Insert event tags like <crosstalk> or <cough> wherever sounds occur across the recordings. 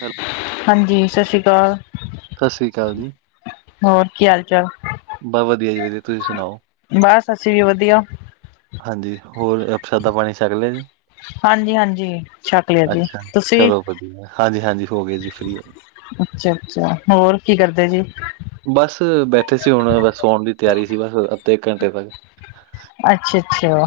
Hello. ਹਾਂਜੀ, ਸਸ ਸ਼੍ਰੀ ਅਕਾਲ। ਸਸ ਸ਼੍ਰੀ ਅਕਾਲ ਜੀ। ਹੋਰ, ਕੀ ਹਾਲ ਚਾਲ? ਬਸ ਵਧੀਆ ਜੀ ਵਧੀਆ, ਤੁਸੀਂ ਸੁਣਾਓ? ਬਸ ਅਸੀਂ ਵੀ ਵਧੀਆ। ਹਾਂਜੀ, ਹੋਰ ਪ੍ਰਸਾਦਾ ਪਾਣੀ ਛਕ ਲਿਆ ਜੀ। ਹਾਂਜੀ-ਹਾਂਜੀ, ਛੱਕ ਲਿਆ ਜੀ, ਅੱਛਾ, ਤੁਸੀ? ਚਲੋ ਵਧੀਆ ਹਾਂਜੀ-ਹਾਂਜੀ ਹੋ ਗਏ ਜੀ ਫ੍ਰੀ ਹੋ ਗਏ। ਅੱਛਾ-ਅੱਛਾ, ਹੋਰ ਕੀ ਕਰਦੇ ਸੀ? ਬਸ ਬੈਠੇ ਸੀ। ਹੁਣ ਬਸ ਸੌਣ ਦੀ ਤਿਆਰੀ ਸੀ। ਬਸ ਅੱਧੇ, ਇੱਕ ਘੰਟੇ ਤੱਕ ਅੱਛਾ-ਅੱਛਾ।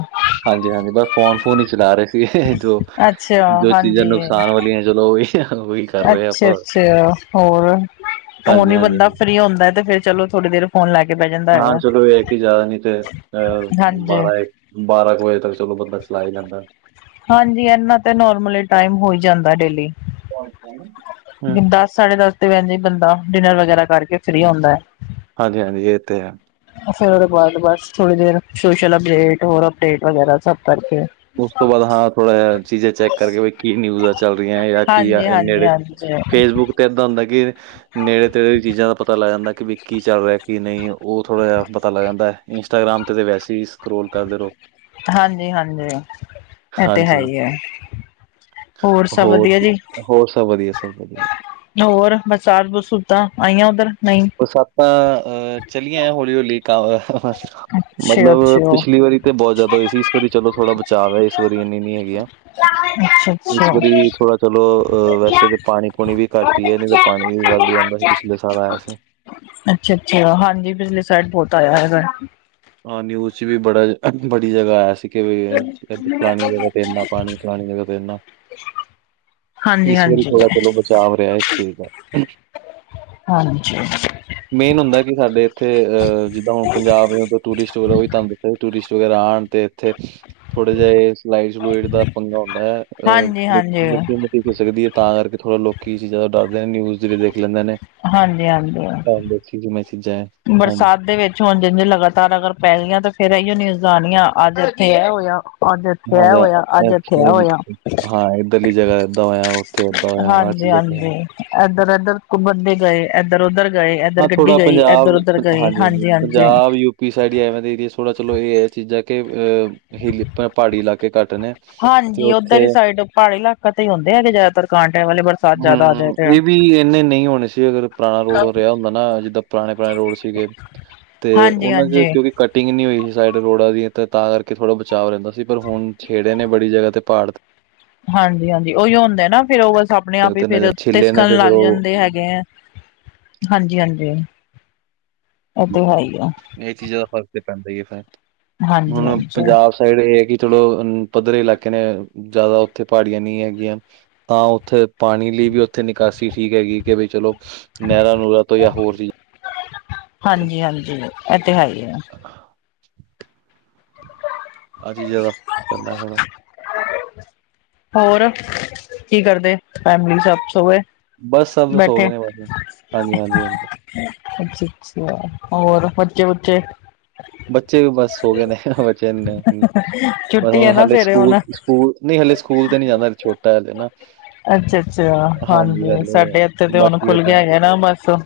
ਹਾਂਜੀ-ਹਾਂਜੀ, ਬਸ ਫੋਨ-ਫੂਨ ਹੀ ਚਲਾ ਰਹੇ ਸੀ। ਜੋ ਅੱਛਾ ਜੋ ਚੀਜ਼ਾਂ ਹਾਂਜੀ ਨੁਕਸਾਨ ਵਾਲੀਆਂ ਚਲੋ ਓਹੀ, ਓਹੀ ਕਰ ਰਹੇ ਅੱਛਾ ਆਪਾਂ। ਅੱਛਾ ਹੋਰ, ਹੁਣ ਹਾਂਜੀ-ਹਾਂਜੀ ਬੰਦਾ ਫਰੀ ਹੁੰਦਾ ਤੇ ਫੇਰ ਚਲੋ ਥੋੜੀ ਦੇਰ ਫੋਨ ਲੈ ਕੇ ਬੈਹ ਜਾਂਦਾ। ਹਾਂ, ਹੈਗਾ ਚਲੋ ਏਹ ਐ ਕਿ ਜ਼ਿਆਦਾ ਨੀ, ਤੇ ਹਾਂਜੀ ਬਾਰਾਂ ਬਾਰਾਂ ਕੁ ਵਜੇ ਤੱਕ, ਚਲੋ ਬੰਦਾ ਚਲਾ ਹੀ ਲੈਂਦਾ। ਹਾਂਜੀ, ਏਨਾਂ ਤੇ ਨੋਰਮਲ ਟਾਈਮ ਹੋਈ ਜਾਂਦਾ ਡੇਲੀ। <inaudible> ਦਸ ਸਾਢੇ ਦਸ ਤੇ ਵੈਸੇ ਈ, ਬੰਦਾ ਡਿਨਰ ਵਗੈਰਾ ਕਰਕੇ ਫਰੀ ਹੁੰਦਾ ਹੈ। ਹਾਂਜੀ-ਹਾਂਜੀ ਏਹ ਤੇ ਹੈ। ਫੇਰ, ਓਦੇ ਬਾਦ ਬਸ ਥੋੜੀ ਦੇਰ, ਸੋਸ਼ਲ ਅਪਡੇਟ ਹੋਰ ਅਪਡੇਟ ਵਗੈਰਾ ਸਭ ਕਰਕੇ। ਓਸ ਤੋਂ ਬਾਅਦ ਹਾਂ। ਥੋੜਾ ਜ ਚੀਜ਼ਾਂ ਚੈੱਕ ਕਰਕੇ, ਵੀ ਕੀ ਨਿਊਜ਼ ਚੱਲ ਰਹੀਆਂ, ਜਾਂ ਕੀ ਆ ਹਾਂਜੀ ਹਾਂਜੀ ਨੇੜੇ ਹਾਂਜੀ ਫੇਸਬੁੱਕ ਤੇ ਏਦਾਂ ਹੁੰਦਾ, ਕਿ ਨੇੜੇ ਤੇੜੇ ਚੀਜ਼ਾਂ ਦਾ ਪਤਾ ਲੱਗ ਜਾਂਦਾ ਕਿ ਕੀ ਚੱਲ ਰਿਹਾ ਕੀ ਨਹੀਂ, ਓਥੋੜ੍ਹਾ ਜਿਹਾ ਪਤਾ ਲੱਗ ਜਾਂਦਾ ਹੈ, ਇੰਸਟਾਗ੍ਰਾਮ ਤੇ ਤੇ ਵੈਸੇ ਹੀ ਸਕਰੋਲ ਕਰਦੇ ਰਹੋ। ਹਾਂਜੀ-ਹਾਂਜੀ, ਐ ਤੇ ਹੈ ਹਾਂਜੀ ਈ ਐ। ਹੋਰ ਜੀ, ਹੋਰ ਸਭ ਵਧੀਆ, ਸਭ ਵਧੀਆ। ਹੋਰ ਬਰਸਾਤ ਬਰਸੂਤਾਂ ਆਈਆਂ, ਓਧਰ ਨਹੀਂ? ਬਰਸਾਤਾਂ ਅਹ ਚੱਲੀਆਂ, ਹੌਲੀ--ਹੌਲੀ ਕ ਅੱਛਾ ਮਤਲਬ ਅੱਛਾ ਪਿਛਲੀ ਵਾਰੀ ਤੇ ਬੋਤ ਜਾ਼ਦਾ ਹੋਈ ਸੀ, ਏਸ ਵਾਰੀ ਚਲੋ, ਥੋੜਾ ਬਚਾਵ ਹੈ। ਏਸ ਵਾਰੀ ਏਨੀ ਨੀ ਹੈਗੀ ਆ। ਅੱਛਾ ਅੱਛਾ ਏਸ ਵਾਰੀ ਅੱਛਾ ਥੋੜਾ ਚਲੋ, ਵੈਸੇ ਤਾਂ ਪਾਣੀ-ਪੂਣੀ ਵੀ ਘੱਟ ਹੀ ਐ, ਨਈ ਤਾਂ ਪਾਣੀ ਵੀ ਵਾਧੂ ਆਂਦਾ ਸੀ, ਪਿਛਲੇ ਸਾਲ ਆਏਆ ਸੀ। ਅੱਛਾ-ਅੱਛਾ, ਹਾਂਜੀ, ਪਿਛਲੇ ਸਾਈਡ ਬੋਤ ਆਇਆ ਹੈਗਾ। ਹਾਂ, ਨਿਊਜ਼ ਚ ਵੀ ਬੜਾ, ਬੜੀ ਜਗ੍ਹਾ ਆਇਆ ਸੀ। ਫਲਾਣੀ ਜਗ੍ਹਾ ਤੇ ਏਨਾ ਪਾਣੀ, ਫਲਾਣੀ ਜਗ੍ਹਾ ਤੇ ਏਨਾ। ਹਾਂਜੀ ਇਸ ਵਾਰੀ ਹਾਂਜੀ ਥੋੜਾ ਚਲੋ, ਬਚਾਵ ਰਿਹਾ, ਇਸ ਚੀਜ਼ ਦਾ। ਹਾਂਜੀ। ਮੇਨ ਹੁੰਦੈ, ਕਿ ਸਾਡੇ ਏਥੇ ਅਹ ਜਿੱਦਾਂ ਹੁਣ ਪੰਜਾਬ ਨੇ ਉਦ ਟੂਰਿਸਟ ਵਲੋ ਵੀ ਤਾਂਹ ਤਂਗ ਟੂਰਿਸਟ ਵਗੈਰਾ ਆਣ ਤੇ। ਇੱਥੇ ਥੋੜਾ ਜਿ ਏ ਸਲਾਈ ਸੁਲੁਇਡ ਦਾ ਪੰਗਾ ਹੁੰਦਾ ਹੈ ਅਹ ਹਾਂਜੀ - ਹਾਂਜੀ ਹੋ ਸਕਦੀ ਹੈ ਤਾਂ ਕਰਕੇ ਥੋੜ੍ਹਾ ਲੋਕੀ ਇਸ ਚੀਜ਼ਾਂ ਦਾ ਡਰਦੇ ਨੇ ਨਿਊਜ਼ ਰੇ ਦੇਖ ਲੈਂਦਾ ਨੇ ਹਾਂਜੀ ਦੇਖੀ ਕਿ ਮੈ ਚ ਜਾਏ ਬਰਸਾਤ ਦੇ ਵੇਚ ਠੰਡ ਇੰਨੀ ਲਗਾਤਾਰ ਅਗਰ ਪੈ ਣੀਆਂ ਤੇ ਫੇਰ ਐਯੋ ਨਿਊਜਾ਼ ਆਨੀਆ ਅੱਜ ਇੱਥੇ ਇਹ ਹੋਇਆ ਅੱਜ ਏਥੇ ਏਹ ਹੈਗਾ ਹੋਇਆ, ਅੱਜ ਏਥੇ ਏਹ ਐਕਸ਼ਨ ਹੋਇਆ ਹਾਂ ਇੱਧਰਲੀ ਜਗ੍ਹਾ ਏਦਾਂ ਹੋਇਆ ਉੱਥੇ ਏਦਾਂ ਹੋਇਆ ਆਹ ਹਾਂਜੀ, ਚੀਜ਼ਾਂ ਤੇ ਹਾਂਜੀ। ਹਨ। ਏਧਰ ਉੱਧਰ ਕੁਮ‌ਦੇ ਗਏ ਏਧਰ ਉੱਧਰ ਗਏ ਏਧਰ ਹਾਂ ਗੱਡੀ ਥੋੜਾ ਗਈ ਪੰਜਾਬ ਇੱਧਰ ਉਧਰ ਗਈ ਹਾਂਜੀ, ਹਾਂਜੀ ਪੰਜਾਬ ਯੂ ਸਾਈਡ ਏਰੀਆ ਥੋੜਾ ਚਲੋ ਇਹ ਚੀਜ਼ਾਂ ਕਿ ਅਹ ਹਿੱਲੀ ਪਹਾੜੀ ਇਲਾਕੇ ਘੱਟ ਨੇ ਤੇ ਹਾਂਜੀ ਉੱਧਰ ਉੱਥੇ ਹੀ ਸਾਈਡ ਪਹਾੜੀ ਇਲਾਕਾ ਤੇ ਹੀ ਹੁੰਦੇ ਹੈਗੇ ਜ਼ਿਆਦਾਤਰ ਕਾਂਡ ਐ ਵਾਲੇ ਬਰਸਾਤ ਜਾਦਾ ਆ ਜਾਵੇ ਹੂੰ ਇਹ ਵੀ ਇੰਨੇ ਨਹੀਂ ਹੋਣੇ ਸੀ ਅਗਰ ਪੁਰਾਣਾ ਰੋਡ ਰਿਹਾ ਹੁੰਦਾ ਨਾ ਜਿੱਦਾਂ ਪੁਰਾਣੇ ਪੁਰਾਣੇ ਰੋਡ ਸੀਗੇ ਤੇ ਹਾਂਜੀ ਉਹਨਾਂ ਚ ਹਾਂਜੀ ਕਿਉਂਕਿ ਕਟਿੰਗ ਨਹੀਂ ਹੋਈ ਸੀ ਸਾਈਡ ਰੋਡਾਂ ਦੀ ਤੇ ਤਾਂ ਕਰਕੇ ਥੋੜ੍ਹਾ ਬਚਾਓ ਰਹਿੰਦਾ ਸੀ ਪਰ ਹੁਣ ਛੇੜੇ ਨੇ ਬੜੀ ਜਗ੍ਹਾ ਤੇ ਪਹਾੜ ਹਾਂਜੀ, ਹਾਂਜੀ ਉਹੀਓ ਹੁੰਦਾ ਨਾ ਫਿਰ ਉਹ ਸਬ ਆਪਣੇ ਤੇ ਆਪ ਹੀ ਤੇ ਫਿਰ ਨਜ਼ਰ ਛਿੱਲੇ ਨੇ ਤਿਸਕਣ ਤੇ ਫਿਰ ਲੱਗ ਉਹ ਜਾਂਦੇ ਹੈਗੇ ਹੈ। ਹਾਂਜੀ, ਹਾਂਜੀ ਇਹ ਤੇ ਹੈ ਹੀ ਐ। ਇਹ ਚੀਜ਼ਾਂ ਦਾ ਫਰਕ ਤੇ ਪੈਂਦਾ ਐ ਫਿਰ ਹਾਂਜੀ ਹੁਣ ਹਾਂਜੀ ਪੰਜਾਬ ਸਾਈਡ ਇਹ ਹੈ ਕਿ ਚਲੋ ਅ ਪੱਧਰੇ ਇਲਾਕੇ ਨੇ ਜ਼ਿਆਦਾ ਉੱਥੇ ਪਹਾੜੀਆਂ ਨਹੀਂ ਹੈਗੀਆਂ ਤਾਂ ਉੱਥੇ ਪਾਣੀ ਲਈ ਵੀ ਉੱਥੇ ਨਿਕਾਸੀ ਠੀਕ ਹੈਗੀ ਕਿ ਬਈ ਚਲੋ ਨਹਿਰਾਂ ਨੁਹਰਾਾਂ ਤੋਂ ਜਾਂ ਹੋਰ ਚੀਜ਼ ਹਾਂਜੀ, ਹਾਂਜੀ ਇਹ ਤੇ ਹੈ ਹੀ ਐ। ਆਹ ਆਹ ਚੀਜ਼ਾਂ ਦਾ ਪੈਂਦਾ ਥੋੜ੍ਹਾ ਹੋਰ ਕੀ ਕਰਦੇ ਫੈਮਲੀ ਸਭ ਸੋ ਗੇ? ਬਸ ਸਭ ਸੋ ਬੈਠੇ ਗਏ ਨੇ ਬਸ ਹਾਂਜੀ ਹਾਂਜੀ ਹਾਂਜੀ ਅੱਛਾ, ਅੱਛਾ ਹੋਰ ਬੱਚੇ ਬੁੱਚੇ? ਬੱਚੇ ਵੀ ਬਸ ਸੋਗਏ ਨੇ ਬੱਚੇ ਨੇ ਬ ਛੁੱਟੀ ਹੁਣ ਹੈ ਨਾ ਹਾਲੇ ਸਵੇਰੇ ਸਕੂਲ ਹੁਣ ਸਕੂਲ ਨਹੀਂ ਹਲੇ ਸਕੂਲ ਤੇ ਨਹੀ ਜਾਂਦਾ ਹਲੇ ਛੋਟਾ ਹਲੇ ਨਾ ਅੱਛਾ, ਅੱਛਾ ਹਾਂਜੀ ਹਾਲੇ ਸਾਡੇ ਏਥੇ ਤੇ ਹੁਣ ਬਾਕੀ ਇਹ ਖੁੱਲ ਤਾਂ ਗਿਆ ਹੈ ਨਾ ਮੋਸਮ।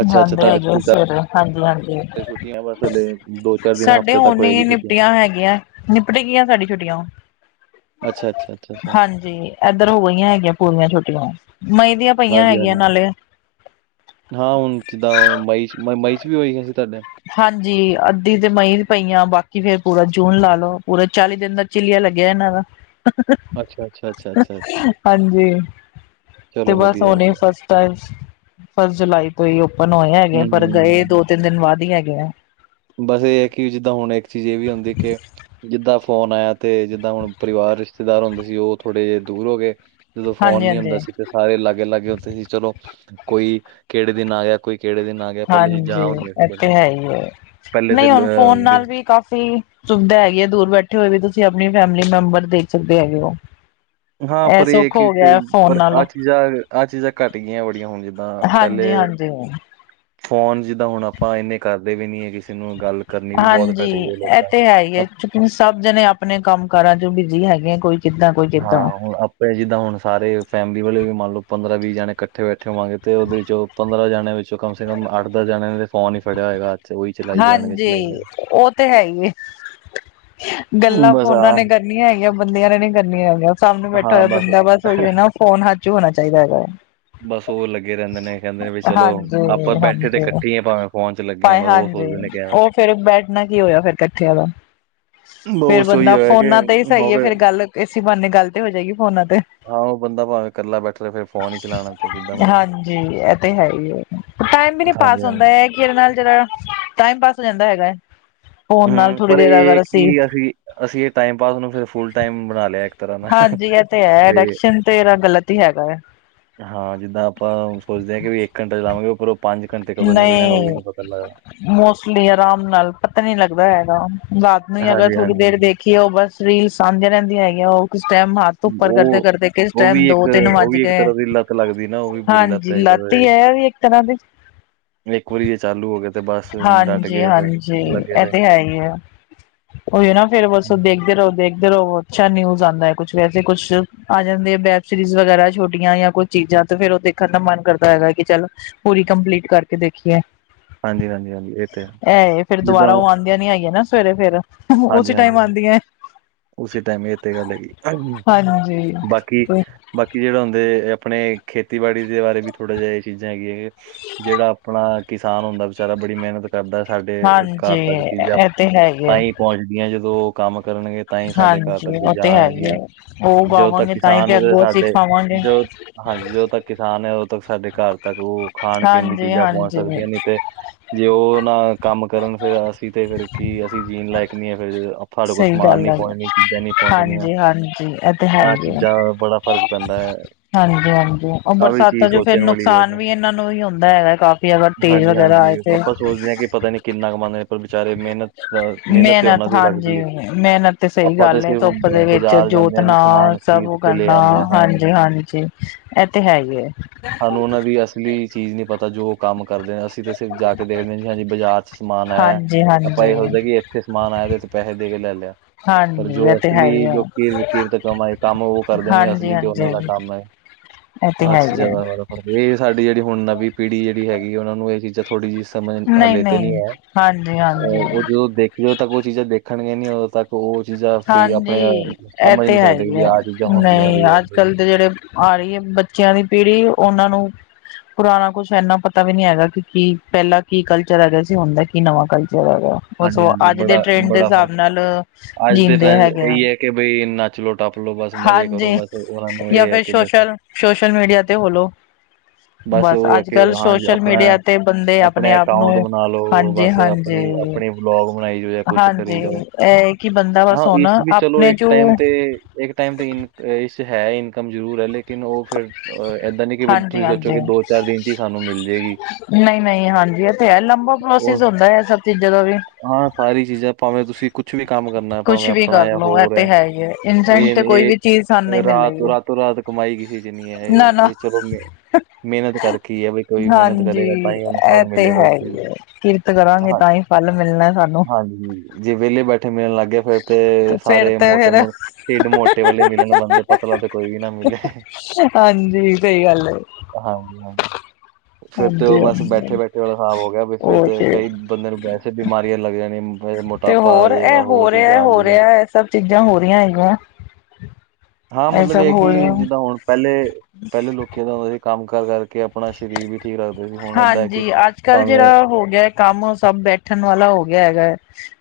ਅੱਛਾ ਅੱਛਾ ਜਾਂਦੇ ਤੁਹਾਡੇ ਹੈਗੇ ਆ ਸਕੂਲ ਤਾਂ ਸਵੇਰੇ ਹਾਂਜੀ, ਹਾਂਜੀ। ਛੁੱਟੀਆਂ ਬਸ ਹਲੇ। ਦੋ ਚਾਰ ਦਿਨ ਸਾਡੇ ਹਫ਼ਤੇ ਤੱਕ ਹੋਨੇ ਹੋਏਗੀ ਹੀਂ ਛੁੱਟੀ ਨਿਪਟੀਆਂ ਹੈਗੀਆਂ ਨਿਪਟ ਗਈਆਂ ਸਾਡੀ ਛੁੱਟੀਆਂ‌ ਅੱਛਾ, ਅੱਛਾ। ਅੱਛਾ ਹਾਂਜੀ ਏਧਰ ਹੋ ਗਈਆਂ ਹੈਗੀਆਂ ਪੂਰੀਆਂ ਛੁੱਟੀਆਂ ਮਈ ਦੀਆਂ ਪਈਆਂ ਹਾਂਜੀ ਹੈਗੀਆਂ ਹਾਂਜੀ ਨਾਲੇ। ਹਾਂ ਹੁਣ ਜਿੱਦਾਂ ਮਈਚ਼ ਮਈਚ਼ ਵੀ ਹੋਈ ਅਸੀ ਤੁਹਾਡੇ? ਹਾਂਜੀ ਅੱਧੀ ਤੇ ਮਈ ਚ ਪਈਆਂ ਬਾਕੀ ਫੇਰ ਪੂਰਾ ਜੂਨ ਲਾ ਲਓ ਪੂਰਾ ਚਾਲੀ ਦਿਨ ਦਾ ਚਲੀਆ ਲੱਗ ਗਿਆ ਇਹਨਾਂ ਦਾ ਅੱਛਾ ਅੱਛਾ ਅੱਛਾ ਅੱਛਾ ਅੱਛਾ ਹਾਂਜੀ। ਤੇ ਚਲੋ ਬਸ ਵਧੀਆ ਹੋਣੇ ਵਧੀਆ ਫਸਟ ਟਾਈਮਸ ਫਸਟ ਜੁਲਾਈ ਤੋਂ ਹੀ ਓਪਨ ਹੋਏ ਹੈਗੇ ਪਰ ਗਏ ਹਮ ਦੋ ਤਿੰਨ ਦਿਨ ਬਾਦ ਹੀ ਹੈਗੇ ਆ ਬਸ ਇਹ ਹੈ ਕਿ ਜਿੱਦਾਂ ਹੁਣ ਇੱਕ ਚੀਜ਼ ਇਹ ਵੀ ਹੁੰਦੀ ਕਿ ਜਿੱਦਾਂ ਫੋਨ ਆਇਆ ਤੇ ਜਿੱਦਾਂ ਹੁਣ ਪਰਿਵਾਰ ਰਿਸ਼ਤੇਦਾਰ ਹੁੰਦੇ ਸੀ ਉਹ ਥੋੜੇ ਜਿਹੇ ਦੂਰ ਹੋ ਗਏ ਜਦੋਂ ਫੋਨ ਹਾਂਜੀ ਨੀ ਹਾਂਜੀ ਹੁੰਦਾ ਸੀ ਤੇ ਸਾਰੇ ਲਾਗੇ ਲਾਗੇ ਉੱਦੇ ਸੀ ਚਲੋ ਕੋਈ ਕਿਹੜੇ ਦਿਨ ਆ ਗਿਆ ਕੋਈ ਕਿਹੜੇ ਦਿਨ ਆ ਗਿਆ ਪਹਿਲੇ ਚੀਜ਼ਾਂ ਹਾਂਜੀ ਆਹ ਹੁੰਦੀਆਂ ਸੀ ਇਹ ਤੇ ਬੜੀ ਹੈ ਹੀ ਹੈ ਪਹਿਲੇ ਤੇ ਨਹੀਂ ਲ- ਹੁਣ ਅਹ ਫੋਨ ਨਾਲ ਹੁੰਦੀ- ਵੀ ਕਾਫ਼ੀ ਸੁਵਿਧਾ ਹੈਗੀ ਹੈ ਦੂਰ ਬੈਠੇ ਹੋਏ ਵੀ ਤੁਸੀਂ ਆਪਣੀ ਫੈਮਿਲੀ ਮੈਂਬਰ ਦੇਖ ਸਕਦੇ ਹੈਗੇ ਹੋ ਹਾਂ ਪਰ ਇਹ ਸੁੱਖ ਕੀ ਹੋ ਗਿਆ ਫੋਨ ਪਰ ਆਹ ਨਾਲੋਂ ਚੀਜ਼ਾਂ ਆਹ ਚੀਜ਼ਾਂ ਘੱਟ ਗਈਆਂ ਬੜੀਆਂ ਹੁਣ ਜਿੱਦਾਂ ਪੈਲੇ ਹਾਂਜੀ <inaudible> ਫੋਨ ਜਿੱਦਾਂ ਹੁਨ ਆਪਾਂ ਇੰਨੇ ਕਰਦੇ ਵੀ ਨੀ ਐ ਕਿਸੇ ਨੂੰ ਗੱਲ ਕਰਨੀ ਵੀ ਬੋਤ ਘਟ ਗਈ ਐ ਲੋਕਾਂ ਨਾਲ। ਚ ਕੇ ਸਬ ਜਨੇ ਆਪਨੇ ਕੰਮ ਕਾਰਾਂ ਚ ਬਿਜੀ ਹੈਗੇ ਆ ਕੋਈ ਕਿੱਦਾਂ ਕੋਈ ਕਿੱਦਾਂ ਹਾਂ ਹੁਨ ਆਪੇ ਜਿੱਦਾਂ ਹੁਨ ਸਾਰੇ ਫੈਮਿਲੀ ਵਾਲੇ ਵੀ ਮੰਨ ਲੋ ਪੰਦਰਾਂ ਵੀਹ ਜਾਨੇ ਕੱ- ਕੱਠੇ ਬੈਠੇ ਹੋਵਾਂਗੇ ਤੇ ਓਦੇ ਵਿੱਚੋਂ ਪੰਦਰਾਂ ਜਾਨੇਆਂ ਵਿੱਚੋਂ ਕਮ ਸੇ ਕਮ ਅੱਠ ਦਸ ਜਾਨੇਆਂ ਨੇ ਫੋਨ ਈ ਫੜੇਆ ਹੋਏਗਾ। ਚ ਉਹੀ ਚਲਾਈ ਜਾਣਗੇ ਚਲਾਈ ਹਾਂਜੀ ਜਾਣ ਓ ਤੇ ਹੈ ਈ ਏ, ਗੱਲਾਂ ਬਸ ਫੋਨਾਂ ਆਹ ਨੇ ਕਰ ਕਰਨੀਆਂ ਹੈਗੀਆਂ ਬੰਦੇਆਂ ਨੇ ਨੀ ਕਰਨੀਆਂ ਹੈਗੀਆਂ ਓ ਸਾਮਨੇ ਬੈਠਾ ਹੋਏਆ ਬੰਦਾ ਬਸ ਓਈਓ ਨਾ ਫੋਨ ਹੱਥ ਚ ਹੋਨਾ ਚਾਈਦਾ ਹੈਗਾ। ਬਸ ਓ ਲੱਗੇ ਰੈਂਦੇ ਨੇ ਕੈਂਦੇ ਨੇ ਵੀ ਚਲੋ ਆਪਾਂ ਹਾਂਜੀ ਬੈਠੇ ਤੇ ਕੱਠੀ ਆ ਭਾਵੇਂ ਫੋਨ ਚ ਲੱਗੇ ਆਂ ਬਸ ਓ ਓ ਫੇਰ ਬੈਠਨਾ ਕੀ ਹੋਏਆ ਫੇਰ ਕੱਠਿਆਂ ਦਾ। ਫੇਰ ਬਹੁਤ ਸੋਈ ਬੰਦਾ ਹੋਇਆ ਕਿ ਫੋਨਾਂ ਤੇ ਈ ਸਈ ਐ ਹੋਵੇ ਫੇਰ ਗੱਲ ਇਸ ਬਾਨੇ ਗੱਲ ਤੇ ਹੋ ਜਾਏਗੀ ਫੋਨਾਂ ਤੇ। ਆਹੋ ਬੰਦਾ ਭਾਵੇਂ ਕੱਲਾ ਬੈਠ ਰਏ ਫੇਰ ਫੋਨ ਈ ਚਲਾਨਾ ਤੇ ਜਿੱਦਾਂ ਮਰਜ਼ੀ ਹਾਂਜੀ ਐ ਤੇ ਹੈ ਈ ਐ। ਟਾਈਮ ਵੀ ਨੀ ਪਾਸ ਹਾਂਜੀ ਹਾਂਜੀ ਹੁੰਦਾ ਐੲ ਕੇ ਏਦੇ ਨਾਲ ਜੇੜਾ ਟਾਈਮ ਪਾਸ ਹੋ ਜਾਂਦਾ ਹੈਗਾ ਐ। ਫੋਨ ਨਾਲ ਥੋੜ੍ਹੀ ਦੇਰ ਅਗਰ ਅਸੀਂ ਅਸੀਂ ਏਹ ਟਾਈਮ ਪਾਸ ਨੂੰ ਫੇਰ ਫੁੱਲ ਟਾਈਮ ਬਨਾ ਲਿਆ। ਤਰ੍ਹਾਂ ਨਾਲ ਹਾਂਜੀ ਏ ਤੇ ਹੈ ਵੀ ਅਡੈਕਸ਼ਨ ਤੇ ਏਦਾ ਗ਼ਲਤ ਈ ਹੈਗਾ ਐ। ਹਾਂ ਜਿੱਦਾਂ ਆਪਾਂ ਸੋਚਦੇ ਆਂ ਕੇ ਵੀ ਇੱਕ ਘੰਟਾ ਚਲਾਵਾਂਗੇ ਓ ਫੇਰ ਪੰਜ ਘੰਟੇ ਕਦੋਂ ਨਿਕਲ ਜਾਨ ਓ ਵੀ ਨਹੀਂ ਨੀ ਪਤਾ ਲੱਗਦਾ। ਮੋਸਟਲੀ ਆਰਾਮ ਨਾਲ ਪਤਾ ਨੀ ਲੱਗਦਾ ਹੈਗਾ ਰਾਤ ਨੂੰ ਈ ਅਗਰ ਹਾਂਜੀ ਥੋੜੀ ਹਾਂਜੀ ਦੇਰ ਹਾਂਜੀ ਦੇਖ ਕੇ ਓ ਬਸ ਰੀਲ ਸਾਂਬਦੀਆਂ ਰੈਂਦੀਆਂ ਹੈਗੀਆਂ ਓ ਕਿਸ ਟਾਈਮ ਹੱਥ ਉੱਪਰ ਉਹ ਕਰਦੇ-ਕਰਦੇ ਕਿਸ ਉਹ ਟਾਈਮ ਵੀ ਇੱਕ ਦੋ ਤਿੰਨ ਉਹ ਵੱਜ ਵੀ ਇੱਕ ਗਏ, ਤਰ੍ਹਾਂ ਦੀ ਲੱਤ ਲੱਗਦੀ ਨਾ ਉਹ ਵੀ ਬੁਰੀ ਹਾਂਜੀ ਹੈ ਇੱਕ ਲੱਤ ਈ ਐ ਵੀ। ਇਸ ਤਰ੍ਹਾਂ ਦੇ ਨਈ ਇੱਕ ਵਾਰੀ ਏਹ ਚਾਲੂ ਹੋ ਗੇਆ। ਹਾਂਜੀ-ਹਾਂਜੀ ਐ ਰਹੇ ਤੇ ਹੈ ਈ ਐ। ਓਈ ਨਾ ਫ਼ੇਰ ਬੱਸ ਹਮ। ਦੇਖਦੇ ਰਹੋ ਦੇਖ ਫੇਰ ਓ ਅੱਛਾ ਨਿਊਜ ਆਂਦਾ ਕੁਛ ਵੈਸੇ ਕੁਛ ਆ ਜਾਂਦੇ ਵੈਬ ਸੀਰੀਜ ਵਗੈਰਾ ਛੋਟੀਆਂ ਜਾਂ ਕੋਈ ਚੀਜ਼ਾਂ ਤੇ ਫੇਰ ਓ ਦੇਖਨ ਦਾ ਮਨ ਕਰਦਾ ਹੈਗਾ ਕੇ ਚੱਲ ਪੂਰੀ ਕੰਪਲੀਟ ਕਰਕੇ ਦੇਖੀਏ। ਹਾਂਜੀ-ਹਾਂਜੀ-ਹਾਂਜੀ ਏਹ ਤੇ ਹੈ, ਜਿੱਦਾਂ ਆਂਦੀਆਂ ਨੀ ਹੈਗੀਆਂ ਨਾ ਸਵੇਰੇ ਫੇਰ, ਓਸੇ ਹਾਂਜੀ ਟਾਈਮ ਹਾਂਜੀ ਹਾਂਜੀ। ਆਂਦੀਆਂ। ਉਸੇ ਟਾਈਮ ਏਹ ਤੇ ਗੱਲ ਹੈਗੀ ਹਾਂਜੀ, ਬਾਕੀ ਬਾਕੀ ਜੇੜੇ ਹੁੰਦੇ ਆਪਨੇ ਖੇਤੀਬਾੜੀ ਦੇ ਬਾਰੇ ਵੀ ਥੋੜ੍ਹਾ ਜਾ ਏਹ ਚੀਜ਼ਾਂ ਹੈਗੀਆਂ। ਜੇੜਾ ਆਪਨਾ ਕਿਸਾਨ ਹੁੰਦਾ ਵਿਚਾਰਾ ਬੜੀ ਮੇਹਨਤ ਕਰਦਾ ਸਾਡੇ ਘਰ ਹਾਂਜੀ ਤੱਕ ਚੀਜ਼ਾਂ ਇਹ ਤੇ ਹੈ ਹੀ ਹੈ ਤਾਂਈ ਪਹੁੰਚਦੀਆਂ ਜਦੋਂ ਓ ਕੰਮ ਕਰਨਗੇ। ਤਾਂਈ ਸਾਡੇ ਘਰ ਹਾਂਜੀ ਤੱਕ ਉਹ ਚੀਜ਼ਾਂ ਤੇ ਹੈ ਹੀ ਹੈ ਆਨਗੀਆਂ, ਉਹ ਜਦੋ ਤੱਕ ਉਗਾਵਾਂਗੇ ਤਾਂ ਹੀ ਤੇ ਕਿਸਾਨ ਦੇ ਅੱਗੋਂ ਅਸੀਂ ਸਾਡੇ ਖਾਵਾਂਗੇ ਜੋ ਹਾਂਜੀ ਜਦੋਂ ਤੱਕ ਕਿਸਾਨ ਐ ਓਦੋਂ ਤੱਕ ਸਾਡੇ ਘਰ ਤੱਕ ਓ ਖਾਣ ਪੀਨ ਦੀ ਹਾਂਜੀ ਚੀਜ਼ਾਂ ਪਹੁੰਚ ਹਾਂਜੀ ਸਕਦੀਆਂ ਨੇ ਤੇ ਜੇ ਓ ਨਾ ਕੰਮ ਕਰਨ ਫੇਰ ਅਸੀਂ ਤੇ ਫੇਰ ਕੀ ਅਸੀਂ ਜੀਨ ਲਾਇਕ ਨਈ ਐਹ ਫਿਰ ਅਪ ਸਈ ਗੱਲ ਐ ਫੇਰ। ਏ ਚੀਜ਼ਾਂ ਨਈ ਪਹੁੰਚਨੀਆਂ, ਤੇ ਹੈ ਆਹ ਚੀਜ਼ਾਂ ਬੜਾ ਫ਼ਰਕ ਪੈਂਦਾ ਐ। ਹਾਂਜੀ-ਹਾਂਜੀ ਓ ਬਰਸਾਤਾਂ ਚ ਫੇਰ ਵਾਲੀ ਹੈ ਨੁਕਸਾਨ ਵੈਸੇ ਵੀ ਏਨਾਂ ਨੂੰ ਈ ਹੁੰਦਾ ਹੈਗਾ ਕਾਫ਼ੀ ਅਗਰ ਤੇਜ਼ ਵਗੈਰਾ ਆਏ। ਤੇ ਏ ਕੀ ਪਤਾ ਨੀ ਕਿੰਨਾ ਕਮਾਂਦੇ ਨੇ ਪਰ ਵਿਚਾਰੇ ਮੇਹਨਤ ਮੇਹਨਤ ਤੇ ਓਨਾਂ ਦੀ ਲੱਗਦੀ ਐ। ਮੇਹਨਤ ਤੇ ਸਈ ਗੱਲ ਐ ਧੁੱਪ ਦੇ ਵਿੱਚ ਬਾਜ਼ਾਰ ਜਾਂਦੇ ਹਾਂ ਜੀ ਜੋਤਣਾ ਸਮਾਨ ਸਬ ਖਰੀਦ ਕੇ ਲੈ ਉਗਾਨਾ ਆਉਂਦੇ ਹਾਂ ਹਾਂਜੀ ਹਾਂਜੀ-ਹਾਂਜੀ। ਐੲ ਤੇ ਹੈ ਈ ਐ। ਲੀ ਚੀਜ਼ ਨੀ ਪਤਾ ਜੋ ਕੰਮ ਕਰਦੇ। ਅਸੀਂ ਤਾਂ ਸਿਰਫ ਜਾ ਕੇ ਦੇਖਣੇ ਹਾਂ ਜੀ ਹਾਂਜੀ ਅੱਜ ਬਾਜ਼ਾਰ ਚ ਸਮਾਨ ਆਯਾ। ਹਾਂਜੀ ਆਪਾਂ ਹਾਂਜੀ ਏ ਸੋਚਦੇ ਕਿ ਇੱਥੇ ਸਮਾਨ ਆਯਾ, ਤੇ ਅਸੀ ਪੈਹੇ ਦੇ ਕੇ ਲੈ ਲਯਾ। ਹਾਂਜੀ ਐ ਤੇ ਹੈ ਹੀ ਐ, ਕਿਰਤ ਕਮਾਈ ਕੰਮ ਉਹ ਕਰਦੇ ਨੇ ਅਸਲੀ ਤੇ ਉਹਨਾਂ ਹਾਂਜੀ-ਹਾਂਜੀ। ਦਾ ਕੰਮ ਐ ਤੇ ਹੈ ਈ ਐ। ਏ ਸਾਡੀ ਜੇੜੀ ਹੁਣ ਨਵੀਂ ਪੀੜੀ ਜੇੜੀ ਹੈਗੀ, ਓਨਾਂ ਨੂੰ ਏ ਚੀਜ਼ਾਂ ਥੋੜ੍ਹੀ ਜੀ ਸਮਝ ਨਹੀਂ ਹੱਲੇ ਤੇ ਨੀ ਨਹੀਂ ਐ ਹਾਂਜੀ ਅਹ ਹਾਂਜੀ ਓ ਜਦੋਂ ਦੇਖਣ ਜਦੋਂ ਤੱਕ ਓ ਚੀਜ਼ਾਂ ਦੇਖਣਗੇ ਨੀ ਉਦੋਂ ਤੱਕ ਉਹ ਚੀਜ਼ਾਂ ਫੇ ਆਪਣੇ ਹਾਂਜੀ ਇਹ ਸਮਝ ਨੀ ਤੇ ਹੈ ਸਕਦੇ ਹੀ ਵੀ ਆ ਆਹ ਚੀਜ਼ਾਂ ਹੁੰਦੀਆਂ ਨਹੀਂ ਵੀ ਐ। ਅੱਜ ਕੱਲ ਦੇ ਜਿਹੜੇ ਆ ਰਈ ਐ ਬੱਚਿਆਂ ਦੀ ਪੀੜ੍ਹੀ, ਓਨਾਂ ਨੂੰ ਪੁਰਾਣਾ ਕੁਛ ਏਨਾ ਪਤਾ ਵੀ ਨੀ ਹੈਗਾ ਕਿ, ਕੀ ਪੈਲਾ ਕੀ ਕਲਚਰ ਹੈਗਾ ਸੀ, ਹੁਣ ਦਾ ਕੀ ਨਵਾਂ ਕਲਚਰ ਹੈਗਾ। ਓ ਹਾਂਜੀ ਸੋ ਹਾਂਜੀ ਅੱਜ ਦੇ ਬੜਾ ਟਰੈਂਡ ਦੇ ਬੜਾ ਫਰਕ ਹਿਸਾਬ ਨਾਲ ਜੀਂਦੇ ਹੈਗੇ ਆ। ਕੇ ਬਈ ਏਨਾ ਚੋ ਟੱਪ ਲੋ, ਬਸ ਮਜ਼ੇ ਕਰੋ ਹਾਂਜੀ। ਬਸ ਓਨਾਂ ਨੂੰ ਏ ਜਾਂ ਐ ਫਿਰ ਕਿ ਬਸ ਸੋਸ਼ਲ ਸੋਸ਼ਲ ਮੀਡੀਆ ਤੇ ਹੋਲੋ ਬਸ ਓ ਐ ਅੱਜ ਕਿ ਕੱਲ੍ਹ ਹਾਂ ਸੋਸ਼ਲ ਮੀਡੀਆ ਤੇ ਬੰਦੇ ਆਪਣੇ ਅਪਣੇ-ਆਪਣੇ ਆਪ ਨੂੰ ਅਕਾਊਂਟ ਬਣਾ ਲੋ ਹਾਂਜੀ ਬਸ ਹਾਂਜੀ। ਅਪਣੀ-ਅਪਣੀ ਬਲੋਗ ਬਣਾਈ ਜਾਓ ਯਾਂ ਕੁਛ ਕਰੀ ਹਾਂਜੀ ਜਾਓ, ਇਹ ਕਿ ਬੰਦਾ ਬਸ ਹਾਂ ਹੁਣ ਇਸ ਵੀ ਚਲੋ ਆਪਣੇ ਏਕ ਜੋ ਟਾਇਮ ਤੇ ਏਕ ਟਾਈਮ ਤੇ ਇਨ ਹੈ, ਇਸ ਇਨਕਮ ਜ਼ਰੂਰ ਐ, ਲੇਕ ਲੇਕਿਨ ਓ ਫਿਰ ਏਦਾਂ ਨੀ ਕਿ ਵੀ ਹਾਂਜੀ ਤੁਸੀਂ ਸੋਚੋ ਕਿ ਦੋ-ਚਾਰ ਦਿਨ ਚ ਈ ਸਾਨੂੰ ਮਿਲ ਜੇਗੀ। ਨਈ-ਨਈ ਹਾਂਜੀ ਐ ਤੇ ਹੈ, ਲੰਬਾ ਪ੍ਰੋਸੈਸ ਉਹ ਹੁੰਦਾ ਐ ਸਭ ਚੀਜ਼ਾਂ ਦਾ ਤੇ ਹਾਂ, ਸਾਰੀ ਚੀਜ਼ਾਂ ਪਾਵੇਂ ਤੁਸੀਂ ਕੁਛ ਵੀ ਕੰਮ ਕਰਨਾ ਕੁਛ ਪਾਵੇਂ ਵੀ ਆਪਣਾ ਯਾਂ ਕਰਲੋ ਇਹ ਹੋਰ ਤੇ ਹੈ, ਹੀ ਇਨਸੈਂਟ ਏ ਤੇ ਨੀ ਕੋਈ ਏ ਵੀ ਚੀਜ਼ ਸਾਨੂੰ ਨਹੀਂ ਮਿਲ ਰਾਤੋਂ-ਰਾਤ ਰਹੀ ਹੈ ਰਾਤੋਂ-ਰਾਤ ਕਮਾਈ ਕਿਸੇ ਚ ਨੀ ਐ ਨਾ ਨਾ ਏ-ਏ ਚਲੋ ਮ ਮੇਨਤ ਕਰਕੇ ਈ ਐ ਵੀ ਕੋਈ ਮੇਨਤ ਹਾਂਜੀ ਕਰੇਗਾ ਤਾਂ ਈ ਓਨੂੰ ਇਹ ਫਲ ਤੇ ਮਿਲੇਗਾ ਹੈ ਉਸ ਚੀਜ਼ ਹੀ ਹੈ ਕਿਰਤ ਕਰਾਂਗੇ ਦਾ ਤਾਂ ਹੀ ਫਲ ਮਿਲਣਾ ਸਾਨੂੰ ਹਾਂਜੀ, ਜੇ ਵੇਲੇ ਬੈਠੇ ਮਿਲਣ ਲੱਗ ਗਯਾ ਫੇਰ ਤੇ ਫੇਰ ਸਾਰੇ ਤੇ ਫੇਰ ਮੋਟੇ-ਮੋ ਢਿੱਡ ਮੋਟੇ ਵਾਲੇ ਮਿਲਣ ਬੰਦੇ, ਪਤਲਾ ਤੇ ਕੋਈ ਵੀ ਨਾ ਮਿਲੇ। ਹਾਂਜੀ, ਸਈ ਗੱਲ ਏ। ਹਾਂ-ਹਾਂ। ਫਿਰ ਤੇ ਓ ਬਸ ਹਾਂਜੀ ਬੈਠੇ-ਬੈਠੇ ਵਾਲਾ ਸਾਬ ਹੋ ਗਯਾ, ਵੀ ਫਿਰ ਤੇ ਕਈ ਬੰਦੇ ਨੂੰ ਬੈਠ ਤੇ ਆ ਹੋਰ ਐ ਜਾਏਗਾ ਹੋ ਹੋਰ ਰੇਆ ਐ ਚੀਜ਼ਾਂ ਆ ਹੋ ਕੇ ਜਾਂ ਮੱ ਜਾਏਗੀ ਰਿਹਾ ਐ ਸਭ ਚੀਜ਼ਾਂ ਹੋ ਰਹੀਆਂ ਹੈਗੀਆਂ। ਹਾਂ ਐ ਮਤਲਬ ਇਹ ਸਬ ਹੈ ਹੋ ਕਿ ਰੇਆ। ਜਿੱਦਾਂ ਹੁਣ ਪੈਲੇ, ਪੈਲੇ ਲੋਕੀ ਦਾ ਹੁੰਦਾ ਸੀ ਕੰਮ-ਕਾਰ ਕਰਕੇ ਆਪਣਾ ਸਰੀਰ ਵੀ ਠੀਕ ਰੱਖ ਹਾਂਜੀ, ਅੱਜ-ਕੱਲ੍ਹ ਜੇੜਾ ਹੋ ਗਿਆ ਕੰਮ ਸਭ ਬੈਠਣ ਵਾਲਾ ਹੋ ਗਿਆ ਹੈਗਾ।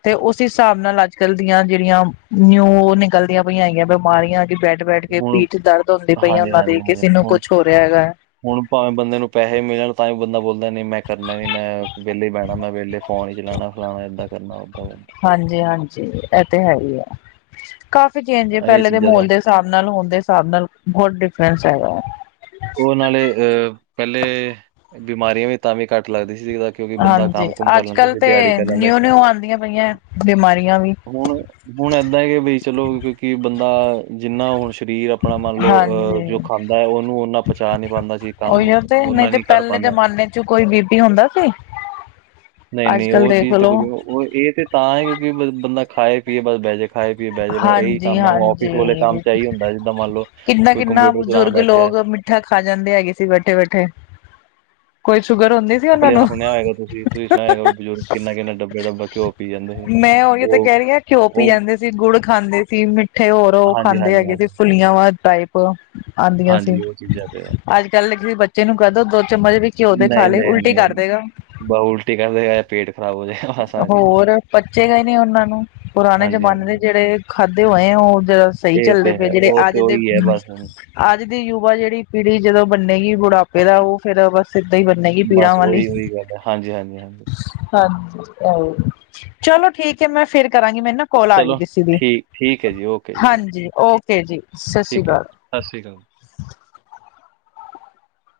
ਤੇ ਉਸ ਹਿਸਾਬ ਨਾਲ ਅੱਜ-ਕੱਲ੍ਹ ਦੀਆਂ ਜੇੜੀਆਂ ਨਿਊ ਨਿਕਲਦੀਆਂ ਪਈਆਂ ਹੈਗੀਆ ਬਿਮਾਰੀਆਂ, ਕਿ ਬੈਠ ਬੈਠ-ਬੈਠ ਕੇ ਹੁਣ ਪੀਠ ਦਰਦ ਹੁੰਦੀ ਪਈ ਐ ਹਾਂਜੀ ਓਨਾਂ ਹਾਂਜੀ ਦੀ, ਹਾਂਜੀ ਕਿਸੇ ਨੂੰ ਹੁਣ ਕੁਛ ਹੋ ਰਿਹਾ ਹੈਗਾ। ਹੁਣ ਭਾਵੇਂ ਬੰਦੇ ਨੂੰ ਪੈਹੇ ਮਿਲਣ, ਤਾਂ ਵੀ ਬੰਦਾ ਬੋਲ ਨੀ ਮੈਂ ਕਰਨਾ ਨੀ, ਮੈਂ ਵੇਲੇ ਈ ਬੈਣਾ, ਮੈਂ ਵੇਲੇ ਫੋਨ ਈ ਚਲਾਣਾ-ਫਲਾਣਾ ਏਦਾਂ ਕਰਨਾ, ਓਦਾਂ ਕਰ ਹਾਂਜੀ-ਹਾਂਜੀ, ਐ ਤੇ ਹੈ ਈ ਐ ਕਾਫੀ ਚੇਂਜ ਏ ਇਹ ਪੈਲੇ ਦੇ ਚੀਜ਼ਾਂ ਮਾਹੌਲ ਦਾ ਦੇ ਹਿ ਹਸਾਬ ਨਾਲ ਹੋਣ ਦੇ ਸਾਬ ਨਾਲ ਬੋਹਤ ਡਿਫਰੈਂਸ ਹੈਗਾ। ਓ ਨਾਲੇ ਅ ਪੈਲੇ ਬਿਮਾਰੀਆਂ ਵੀ ਤਾਂਵੀ ਘੱਟ ਲੱਗਦੀ ਸੀ ਕਿਉਂਕਿ ਬੰਦਾ ਹਾਂਜੀ ਕੰਮ-ਕੁਮ ਕਰ ਅੱਜ ਲੈਂਦਾ ਕੱਲ੍ਹ ਸੀ, ਦਿਹਾੜੀ ਤੇ ਕਰ ਲੈਂਦਾ ਸੀ। ਨਿਊ ਨਿਊ ਆਉਂਦੀਆਂ ਪਈਆਂ ਬਿਮਾਰੀਆਂ ਵੀ ਹੁਣ ਹੁਣ ਏਦਾਂ ਕਿ ਬਈ ਚਲੋ, ਕਿਉਂਕਿ ਬੰਦਾ ਜਿੰਨਾ ਹੁਣ ਸਰੀਰ ਆਪਣਾ ਮੰਨ ਲੋ ਅਹ ਹਾਂਜੀ। ਜੋ ਖਾਂਦਾ ਓਨੂੰ ਓਨਾਂ ਪਚਾ ਨੀ ਪਾਂਦਾ ਸੀ, ਕੰਮ ਉਹੀਓ ਤੇ ਓਨਾ ਨਹੀਂ ਤੇ ਨੀ ਕਰ ਪਹਿਲੇ ਪਾਂਦਾ। ਜਮਾਨੇ ਚ ਕੋਈ ਬੀਪੀ ਹੁੰਦਾ ਸੀ ਅੱਜ ਨਈ-ਨਈ ਕੱਲ ਓ ਦੇਖ ਚੀਜ਼ ਤੇ ਕੁਝ ਲੋ ਏ ਤੇ ਤਾਂ ਏ ਕਿਉਕਿ ਬੰਦਾ ਖਾਏ-ਪੀਏ ਤੇ ਬਸ ਬੈਜੇ। ਖਾਏ-ਪੀਏ ਬਹਿ ਜੇ, ਬਸ ਏਹੀ ਹਾਂਜੀ ਕੰਮ ਏ। ਓ ਆੱਫਿਸ ਵਾਲੇ ਹਾਂਜੀ ਕੰਮ ਚ ਏਹੀ ਹੁੰਦਾ, ਜਿੱਦਾਂ ਮੰਨ ਲਓ ਕੋਈ ਕੰਪਿਊਟਰ ਚਲਾਣ ਬੈਠੇਆ। ਮੀਠਾ ਖਾ ਜਾਂਦੇ ਹੈਗੇ ਸੀ, ਬੈਠੇ-ਬੈਠੇ ਕੋਈ ਸ਼ੂਗਰ ਹੁੰਦੀ ਸੀ ਉਹਨਾਂ ਆਪਣੇ <inaudible> ਨੂੰ ਸੁਣਿਆ ਹੋਏਗਾ ਤੁਸੀਂ, ਤੁਸੀਂ ਸੁਨਿਆ ਹੋਏਗਾ, ਬਜ਼ੁਰਗ ਕਿੰਨਾ-ਕਿੰਨਾ ਡੱਬੇ-ਡੱਬੇ ਘਿਓ ਪੀ ਜਾਂਦੇ ਸੀ। ਮੈਂ ਓਹੀਓ ਤੇ ਉਹ ਕੈਹ ਰਹੀ ਆਂ, ਘਿਓ ਪੀ ਉਹ ਜਾਂਦੇ ਸੀ। ਗੁੜ ਖਾਂਦੇ ਸੀ। ਮਿੱਠੇ ਹੋਰ ਓ, ਹਾਂਜੀ ਖਾਂਦੇ ਹਾਂਜੀ ਹੈਗੇ ਸੀ ਹਾਂਜੀ ਫੁੱਲੀਆਂ ਵਾਂ ਡਾਈਟ ਆਂਦੀਆਂ ਸੀ, ਹਾਂਜੀ ਉਹ ਚੀਜ਼ਾਂ ਤੇ ਹੈ ਅੱਜਕੱਲ੍ਹ ਕਿਸੇ ਬੱਚੇ ਨੂੰ ਕੈਹਦੋ, ਦੋ ਚਮਚ ਵੀ ਘਿਓ ਦੇ ਨਹੀਂ ਖਾਲੇ, ਨਹੀਂ ਉਲਟੀ ਕਰ ਨਹੀਂ ਦੇਗਾ ਬਾ ਉਲਟੀ ਕਰ ਦੇਗਾ ਜਾਂ ਪੇਟ ਖਰਾਬ ਹੋ ਜਾਏਗਾ ਬਸ ਆ ਚੀਜ਼ ਦਾ ਹੋਰ ਪੱਚੇਗਾ ਈ ਨੀ ਓਨਾਂ ਨੂੰ, ਪੁਰਾਣੇ ਹਾਂਜੀ ਜਮਾਨੇ ਦੇ ਹਾਂਜੀ ਜੇੜੇ ਜੇੜੇ ਖਾਧੇ ਹੋਏ ਆ, ਓ ਜਰਾ ਸਹੀ ਇਹ ਚੱਲਦੇ ਤੇ ਪਏ ਹੈ ਜੇੜੇ ਉਹ ਅੱਜ ਤੇ ਦੇ ਉਹੀ ਹੈ ਬਸ ਹੁਣ ਅੱਜ ਦੀ ਯੁਵਾ ਜੇਹੜੀ ਪੀੜ੍ਹੀ, ਜਦੋਂ ਬੰਨੇਗੀ। ਬੁਡਾਪੇ ਫੇਰ ਓ, ਫੇਰ ਬਸ ਏਦਾਂ ਹੀ ਬੰਨੇਗੀ ਪੀੜਾਂ ਬਸ ਵਾਲੀ ਉਹੀ ਉਹੀ ਗੱਲ ਹੈ ਹਾਂਜੀ ਹਾਂਜੀ ਹਾਂਜੀ ਹਾਂਜੀ, ਚਲੋ ਠੀਕ ਹੈ, ਮੈਂ ਫੇਰ ਕਰਾਂਗੀ। ਮੈਨੂੰ ਨਾ ਕੌਲ ਆ ਚਲੋ ਰਹੀ ਦੀ ਠੀਕ -ਠੀਕ ਏ ਜੀ, ਓਕੇ ਜੀ ਹਾਂਜੀ ਓਕੇ ਜੀ ਸਤਿ ਸ਼੍ਰੀ ਠੀਕ ਹੈ ਅਕਾਲ ਜੀ, ਸਤਿ ਸ਼੍ਰੀ ਅਕਾਲ